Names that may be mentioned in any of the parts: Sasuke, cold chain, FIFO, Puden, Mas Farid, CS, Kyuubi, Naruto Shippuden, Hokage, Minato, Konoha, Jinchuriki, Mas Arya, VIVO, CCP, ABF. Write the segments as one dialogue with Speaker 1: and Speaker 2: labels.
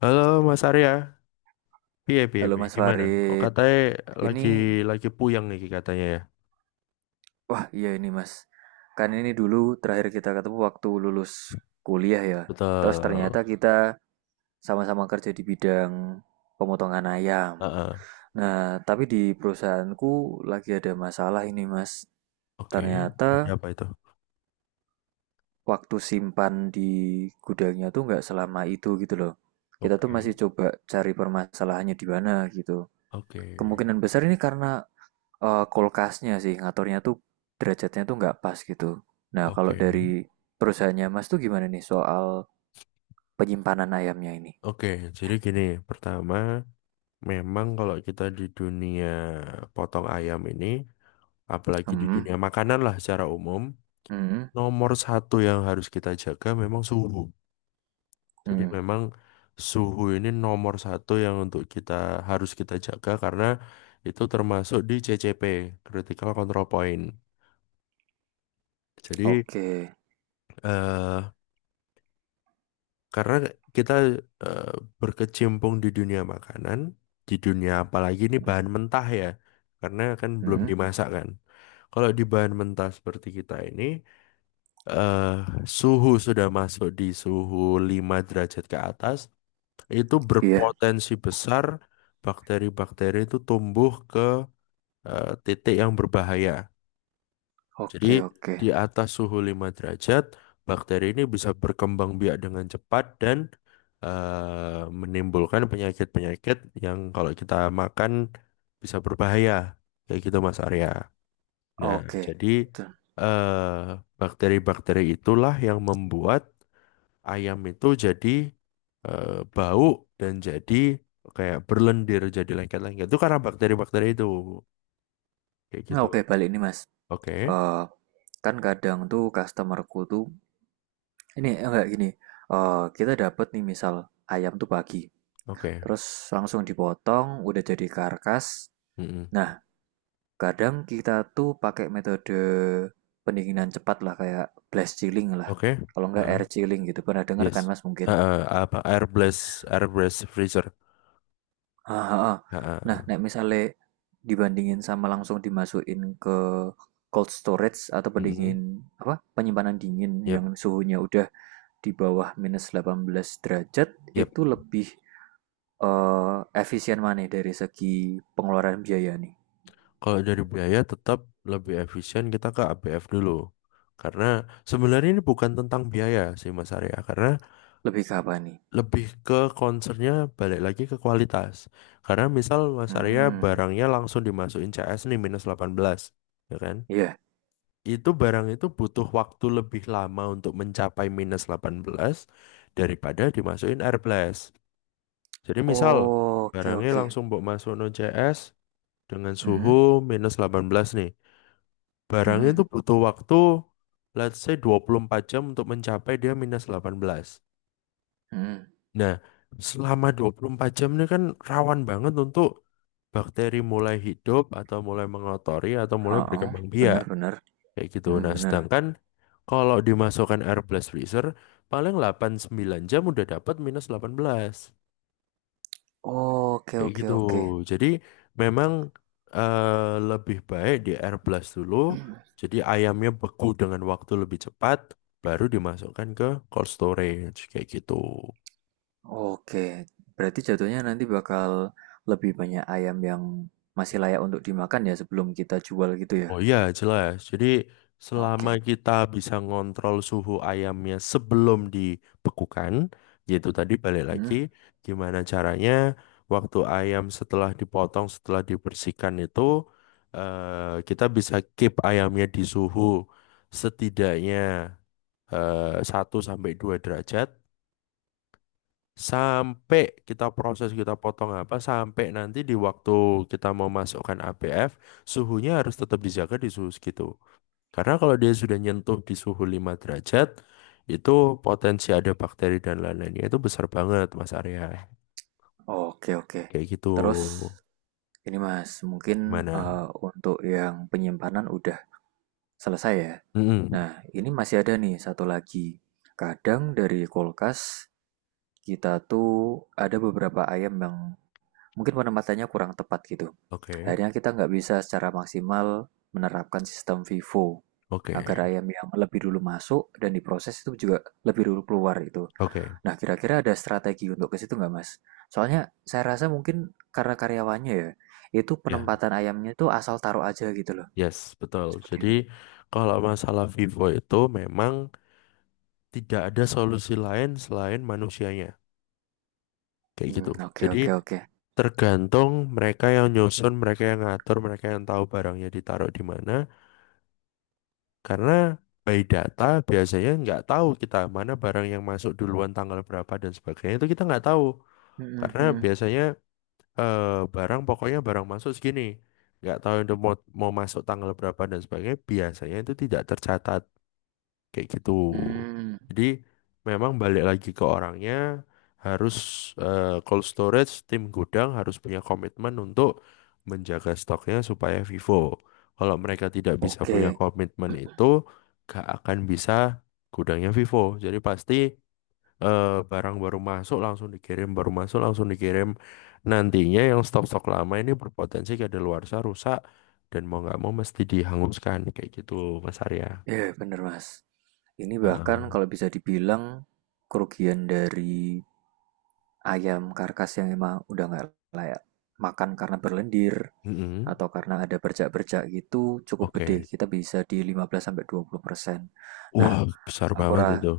Speaker 1: Halo Mas Arya, piye piye
Speaker 2: Halo
Speaker 1: piye,
Speaker 2: Mas
Speaker 1: gimana? Kok
Speaker 2: Farid,
Speaker 1: katanya
Speaker 2: ini
Speaker 1: lagi lagi puyeng nih katanya ya?
Speaker 2: wah iya ini Mas, kan ini dulu terakhir kita ketemu waktu lulus kuliah ya. Terus ternyata
Speaker 1: Betul.
Speaker 2: kita sama-sama kerja di bidang pemotongan ayam.
Speaker 1: Heeh.
Speaker 2: Nah, tapi di perusahaanku lagi ada masalah ini Mas.
Speaker 1: Oke, ada
Speaker 2: Ternyata
Speaker 1: apa itu?
Speaker 2: waktu simpan di gudangnya tuh nggak selama itu gitu loh. Kita tuh masih
Speaker 1: Oke,
Speaker 2: coba cari permasalahannya di mana gitu.
Speaker 1: oke,
Speaker 2: Kemungkinan besar ini karena kulkasnya sih ngaturnya tuh derajatnya tuh nggak pas gitu. Nah, kalau
Speaker 1: oke,
Speaker 2: dari perusahaannya Mas tuh gimana nih soal penyimpanan ayamnya ini?
Speaker 1: oke. Jadi gini, pertama, memang kalau kita di dunia potong ayam ini, apalagi di
Speaker 2: Hmm,
Speaker 1: dunia makanan lah secara umum,
Speaker 2: hmm,
Speaker 1: nomor satu yang harus kita jaga memang suhu. Jadi
Speaker 2: hmm.
Speaker 1: memang suhu ini nomor satu yang untuk kita harus kita jaga karena itu termasuk di CCP Critical Control Point. Jadi
Speaker 2: Oke.
Speaker 1: eh, karena kita eh, berkecimpung di dunia makanan, di dunia apalagi ini bahan mentah ya, karena kan belum
Speaker 2: Hmm,
Speaker 1: dimasak kan. Kalau di bahan mentah seperti kita ini eh, suhu sudah masuk di suhu 5 derajat ke atas, itu
Speaker 2: iya.
Speaker 1: berpotensi besar bakteri-bakteri itu tumbuh ke titik yang berbahaya. Jadi
Speaker 2: Oke, oke.
Speaker 1: di atas suhu 5 derajat, bakteri ini bisa berkembang biak dengan cepat dan menimbulkan penyakit-penyakit yang kalau kita makan bisa berbahaya. Kayak gitu Mas Arya. Nah,
Speaker 2: Oke.
Speaker 1: jadi
Speaker 2: Tuh.
Speaker 1: eh, bakteri-bakteri itulah yang membuat ayam itu jadi eh, bau dan jadi kayak berlendir jadi lengket-lengket itu karena bakteri-bakteri itu kayak
Speaker 2: Nah,
Speaker 1: gitu.
Speaker 2: oke balik nih Mas.
Speaker 1: Oke,
Speaker 2: Eh, kan kadang tuh customerku tuh ini eh, enggak gini. Eh, kita dapat nih misal ayam tuh pagi.
Speaker 1: oke.
Speaker 2: Terus langsung dipotong, udah jadi karkas.
Speaker 1: Mm-mm.
Speaker 2: Nah, kadang kita tuh pakai metode pendinginan cepat lah kayak blast chilling lah.
Speaker 1: Oke.
Speaker 2: Kalau nggak air
Speaker 1: Heeh.
Speaker 2: chilling gitu. Pernah denger kan
Speaker 1: Yes.
Speaker 2: Mas mungkin?
Speaker 1: Heeh, apa air blast freezer.
Speaker 2: Ah, ah, ah. Nah,
Speaker 1: Heeh.
Speaker 2: nek misalnya dibandingin sama langsung dimasukin ke cold storage atau pendingin
Speaker 1: Mm-mm.
Speaker 2: apa? Penyimpanan dingin yang
Speaker 1: Yep,
Speaker 2: suhunya udah di bawah minus 18 derajat
Speaker 1: yep.
Speaker 2: itu lebih eh, efisien mana dari segi pengeluaran biaya nih?
Speaker 1: Kalau dari biaya tetap lebih efisien kita ke ABF dulu. Karena sebenarnya ini bukan tentang biaya sih Mas Arya. Karena
Speaker 2: Lebih ke apa nih?
Speaker 1: lebih ke concernnya balik lagi ke kualitas. Karena misal Mas Arya
Speaker 2: Hmm,
Speaker 1: barangnya langsung dimasukin CS nih minus 18, ya kan?
Speaker 2: iya.
Speaker 1: Itu barang itu butuh waktu lebih lama untuk mencapai minus 18 daripada dimasukin air blast. Jadi misal
Speaker 2: Oke, okay, oke.
Speaker 1: barangnya langsung
Speaker 2: Okay.
Speaker 1: buat masuk no CS dengan suhu
Speaker 2: Hmm.
Speaker 1: minus 18 nih. Barangnya
Speaker 2: Mhm,
Speaker 1: itu butuh waktu let's say 24 jam untuk mencapai dia minus 18.
Speaker 2: mhm,
Speaker 1: Nah, selama 24 jam ini kan rawan banget untuk bakteri mulai hidup atau mulai mengotori atau mulai
Speaker 2: heeh,
Speaker 1: berkembang biak
Speaker 2: bener bener,
Speaker 1: kayak gitu.
Speaker 2: mhm,
Speaker 1: Nah,
Speaker 2: bener.
Speaker 1: sedangkan kalau dimasukkan air blast freezer paling 8-9 jam udah dapat minus 18
Speaker 2: Oke
Speaker 1: kayak
Speaker 2: oke
Speaker 1: gitu.
Speaker 2: oke.
Speaker 1: Jadi memang eh, lebih baik di air blast dulu. Jadi ayamnya beku dengan waktu lebih cepat baru dimasukkan ke cold storage kayak gitu.
Speaker 2: Oke, berarti jatuhnya nanti bakal lebih banyak ayam yang masih layak untuk dimakan ya sebelum kita jual gitu ya.
Speaker 1: Oh iya, jelas. Jadi selama
Speaker 2: Oke.
Speaker 1: kita bisa ngontrol suhu ayamnya sebelum dibekukan, yaitu tadi balik
Speaker 2: Hmm,
Speaker 1: lagi gimana caranya waktu ayam setelah dipotong, setelah dibersihkan itu kita bisa keep ayamnya di suhu setidaknya 1 sampai 2 derajat sampai kita proses kita potong apa sampai nanti di waktu kita mau masukkan ABF suhunya harus tetap dijaga di suhu segitu. Karena kalau dia sudah nyentuh di suhu 5 derajat, itu potensi ada bakteri dan lain-lainnya itu besar banget, Mas Arya.
Speaker 2: oke oke.
Speaker 1: Kayak gitu.
Speaker 2: Terus ini Mas, mungkin
Speaker 1: Gimana?
Speaker 2: untuk yang penyimpanan udah selesai ya.
Speaker 1: Mm-mm.
Speaker 2: Nah, ini masih ada nih satu lagi. Kadang dari kulkas kita tuh ada beberapa ayam yang mungkin penempatannya kurang tepat gitu.
Speaker 1: Oke,
Speaker 2: Akhirnya kita nggak bisa secara maksimal menerapkan sistem FIFO
Speaker 1: oke,
Speaker 2: agar ayam yang lebih dulu masuk dan diproses itu juga lebih dulu keluar itu.
Speaker 1: oke.
Speaker 2: Nah, kira-kira ada strategi untuk ke situ nggak, Mas? Soalnya saya rasa mungkin karena karyawannya ya, itu
Speaker 1: Ya,
Speaker 2: penempatan ayamnya itu asal taruh aja gitu loh.
Speaker 1: yes, betul. Jadi
Speaker 2: Seperti itu.
Speaker 1: kalau masalah Vivo itu memang tidak ada solusi lain selain manusianya. Kayak gitu.
Speaker 2: Hmm, oke
Speaker 1: Jadi
Speaker 2: oke oke.
Speaker 1: tergantung mereka yang nyusun, mereka yang ngatur, mereka yang tahu barangnya ditaruh di mana. Karena by data biasanya nggak tahu kita mana barang yang masuk duluan tanggal berapa dan sebagainya itu kita nggak tahu.
Speaker 2: Hmm, hmm,
Speaker 1: Karena
Speaker 2: hmm.
Speaker 1: biasanya eh, barang pokoknya barang masuk segini. Nggak tahu itu mau masuk tanggal berapa dan sebagainya biasanya itu tidak tercatat kayak gitu.
Speaker 2: Hmm,
Speaker 1: Jadi memang balik lagi ke orangnya harus cold storage tim gudang harus punya komitmen untuk menjaga stoknya supaya vivo. Kalau mereka tidak bisa punya
Speaker 2: oke.
Speaker 1: komitmen itu gak akan bisa gudangnya vivo. Jadi pasti barang baru masuk langsung dikirim, baru masuk langsung dikirim. Nantinya yang stok-stok lama ini berpotensi kedaluarsa rusak dan mau nggak mau mesti dihanguskan kayak gitu Mas Arya.
Speaker 2: Ya, bener, Mas. Ini
Speaker 1: Heeh.
Speaker 2: bahkan kalau bisa dibilang kerugian dari ayam karkas yang emang udah nggak layak makan karena berlendir
Speaker 1: Mm-mm.
Speaker 2: atau karena ada bercak-bercak gitu cukup gede.
Speaker 1: Oke.
Speaker 2: Kita bisa di 15 sampai 20%. Nah,
Speaker 1: Wah, besar
Speaker 2: aku
Speaker 1: banget
Speaker 2: ra
Speaker 1: itu.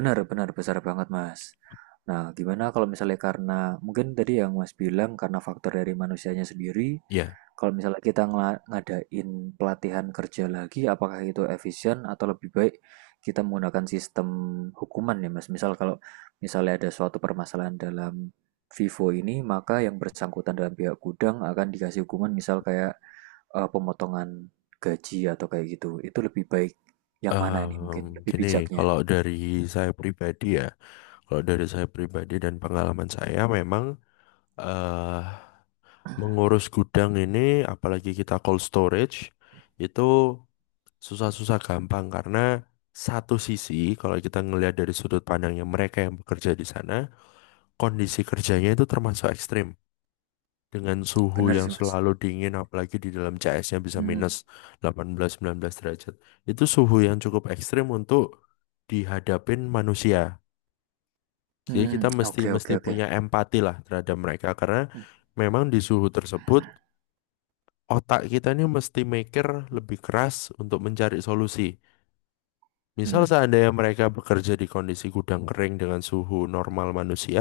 Speaker 2: Benar benar, besar banget, Mas. Nah, gimana kalau misalnya karena mungkin tadi yang Mas bilang karena faktor dari manusianya sendiri,
Speaker 1: Ya,
Speaker 2: kalau misalnya kita ngadain pelatihan kerja lagi, apakah itu efisien atau lebih baik kita menggunakan sistem hukuman ya, Mas? Misalnya ada suatu permasalahan dalam Vivo ini, maka yang bersangkutan dalam pihak gudang akan dikasih hukuman misal kayak pemotongan gaji atau kayak gitu. Itu lebih baik yang mana nih mungkin lebih
Speaker 1: gini,
Speaker 2: bijaknya?
Speaker 1: kalau dari saya pribadi ya, kalau dari saya pribadi dan pengalaman saya memang eh mengurus gudang ini, apalagi kita cold storage, itu susah-susah gampang karena satu sisi, kalau kita ngelihat dari sudut pandangnya mereka yang bekerja di sana, kondisi kerjanya itu termasuk ekstrim. Dengan suhu
Speaker 2: Benar
Speaker 1: yang
Speaker 2: sih, Mas.
Speaker 1: selalu dingin apalagi di dalam CS-nya bisa
Speaker 2: Hmm,
Speaker 1: minus 18-19 derajat, itu suhu yang cukup ekstrim untuk dihadapin manusia.
Speaker 2: hmm,
Speaker 1: Jadi kita
Speaker 2: hmm.
Speaker 1: mesti
Speaker 2: Oke oke
Speaker 1: mesti
Speaker 2: oke.
Speaker 1: punya empati lah terhadap mereka karena
Speaker 2: Hmm,
Speaker 1: memang di suhu tersebut otak kita ini mesti mikir lebih keras untuk mencari solusi. Misal
Speaker 2: hmm.
Speaker 1: seandainya mereka bekerja di kondisi gudang kering dengan suhu normal manusia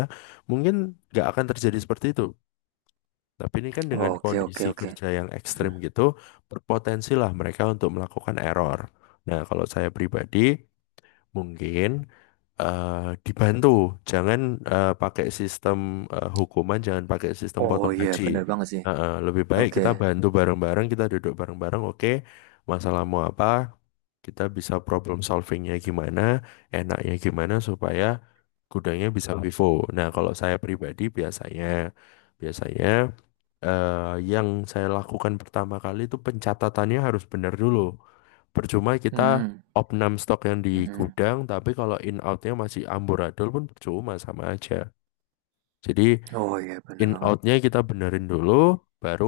Speaker 1: mungkin nggak akan terjadi seperti itu. Tapi ini kan dengan
Speaker 2: Oke oke
Speaker 1: kondisi
Speaker 2: oke.
Speaker 1: kerja yang ekstrim gitu, berpotensi lah mereka untuk melakukan error. Nah, kalau saya pribadi, mungkin eh, dibantu. Jangan pakai sistem hukuman, jangan pakai sistem
Speaker 2: Oh
Speaker 1: potong
Speaker 2: iya
Speaker 1: gaji.
Speaker 2: bener banget sih.
Speaker 1: Lebih baik
Speaker 2: Oke.
Speaker 1: kita bantu bareng-bareng, kita duduk bareng-bareng. Oke, masalahmu apa? Kita bisa problem solvingnya gimana, enaknya gimana supaya gudangnya bisa vivo. Nah, kalau saya pribadi biasanya, biasanya eh, yang saya lakukan pertama kali itu pencatatannya harus benar dulu. Percuma
Speaker 2: Hmm,
Speaker 1: kita
Speaker 2: hmm.
Speaker 1: opnam stok yang di
Speaker 2: Hmm, hmm.
Speaker 1: gudang tapi kalau in outnya masih amburadul pun percuma sama aja. Jadi
Speaker 2: Oh iya bener
Speaker 1: in
Speaker 2: banget.
Speaker 1: outnya kita benerin dulu baru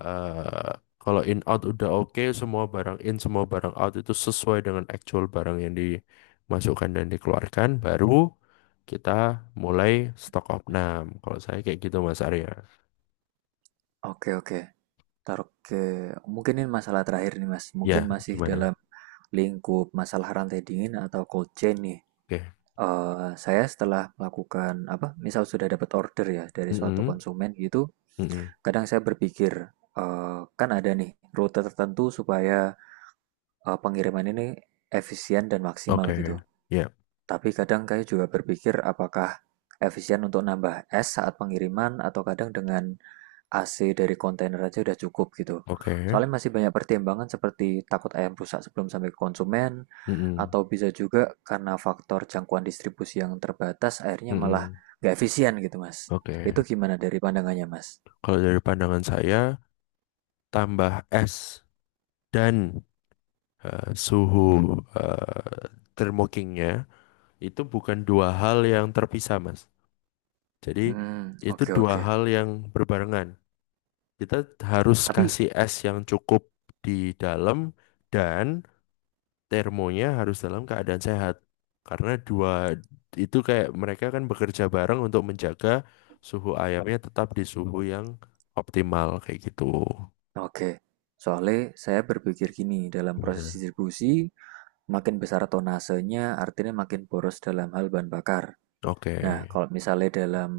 Speaker 1: eh kalau in out udah oke, semua barang in semua barang out itu sesuai dengan actual barang yang dimasukkan dan dikeluarkan, baru kita mulai stok opnam. Kalau saya kayak gitu Mas Arya.
Speaker 2: Oke oke. Taruh ke, mungkin ini masalah terakhir nih Mas, mungkin
Speaker 1: Ya.
Speaker 2: masih
Speaker 1: Gimana?
Speaker 2: dalam lingkup masalah rantai dingin atau cold chain nih.
Speaker 1: Oke.
Speaker 2: Saya setelah melakukan apa, misal sudah dapat order ya dari suatu
Speaker 1: Mm-mm.
Speaker 2: konsumen gitu,
Speaker 1: Mm-mm.
Speaker 2: kadang saya berpikir, kan ada nih rute tertentu supaya, pengiriman ini efisien dan maksimal gitu.
Speaker 1: Oke. Ya.
Speaker 2: Tapi kadang kayak juga berpikir apakah efisien untuk nambah es saat pengiriman atau kadang dengan AC dari kontainer aja udah cukup gitu.
Speaker 1: Oke.
Speaker 2: Soalnya masih banyak pertimbangan seperti takut ayam rusak sebelum sampai ke konsumen,
Speaker 1: Mm-mm.
Speaker 2: atau bisa juga karena faktor jangkauan distribusi yang terbatas akhirnya malah
Speaker 1: Mm-mm.
Speaker 2: nggak efisien gitu mas.
Speaker 1: Oke.
Speaker 2: Itu gimana dari pandangannya mas?
Speaker 1: Kalau dari pandangan saya, tambah es dan suhu eh, termokingnya itu bukan dua hal yang terpisah, Mas. Jadi
Speaker 2: Hmm,
Speaker 1: itu
Speaker 2: oke
Speaker 1: dua
Speaker 2: oke.
Speaker 1: hal yang berbarengan. Kita harus
Speaker 2: Tapi
Speaker 1: kasih es yang cukup di dalam dan termonya harus dalam keadaan sehat. Karena dua itu kayak mereka kan bekerja bareng untuk menjaga suhu ayamnya tetap di suhu yang optimal kayak gitu.
Speaker 2: oke. Soalnya saya berpikir gini, dalam proses
Speaker 1: Gimana?
Speaker 2: distribusi makin besar tonasenya artinya makin boros dalam hal bahan bakar.
Speaker 1: Oke.
Speaker 2: Nah, kalau misalnya dalam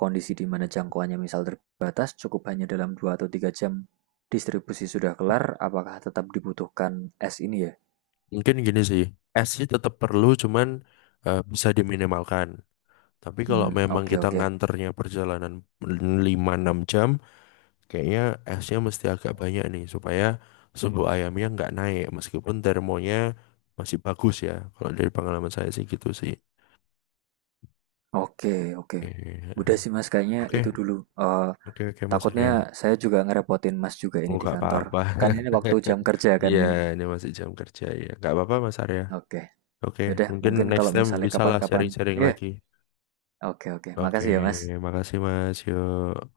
Speaker 2: kondisi di mana jangkauannya misal terbatas, cukup hanya dalam 2 atau 3 jam distribusi sudah kelar, apakah tetap dibutuhkan S ini ya?
Speaker 1: Mungkin gini sih, es sih tetap perlu, cuman bisa diminimalkan. Tapi kalau
Speaker 2: Hmm,
Speaker 1: memang
Speaker 2: oke
Speaker 1: kita
Speaker 2: oke.
Speaker 1: nganternya perjalanan 5-6 jam, kayaknya esnya mesti agak banyak nih, supaya suhu ayamnya nggak naik, meskipun termonya masih bagus ya. Kalau dari pengalaman saya sih gitu sih.
Speaker 2: Oke, oke. Udah
Speaker 1: Oke,
Speaker 2: sih Mas, kayaknya
Speaker 1: oke,
Speaker 2: itu dulu. Eh,
Speaker 1: oke, oke, Mas
Speaker 2: takutnya
Speaker 1: Arya.
Speaker 2: saya juga ngerepotin Mas juga
Speaker 1: Oh,
Speaker 2: ini di
Speaker 1: nggak
Speaker 2: kantor.
Speaker 1: apa-apa.
Speaker 2: Kan ini waktu jam kerja kan
Speaker 1: Iya,
Speaker 2: ini.
Speaker 1: ini masih jam kerja ya. Nggak apa-apa, Mas Arya.
Speaker 2: Oke.
Speaker 1: Oke,
Speaker 2: Yaudah,
Speaker 1: mungkin
Speaker 2: mungkin
Speaker 1: next
Speaker 2: kalau
Speaker 1: time
Speaker 2: misalnya
Speaker 1: bisalah
Speaker 2: kapan-kapan.
Speaker 1: sharing-sharing
Speaker 2: Iya,
Speaker 1: lagi.
Speaker 2: oke oke.
Speaker 1: Oke,
Speaker 2: Makasih ya Mas.
Speaker 1: makasih Mas. Yuk.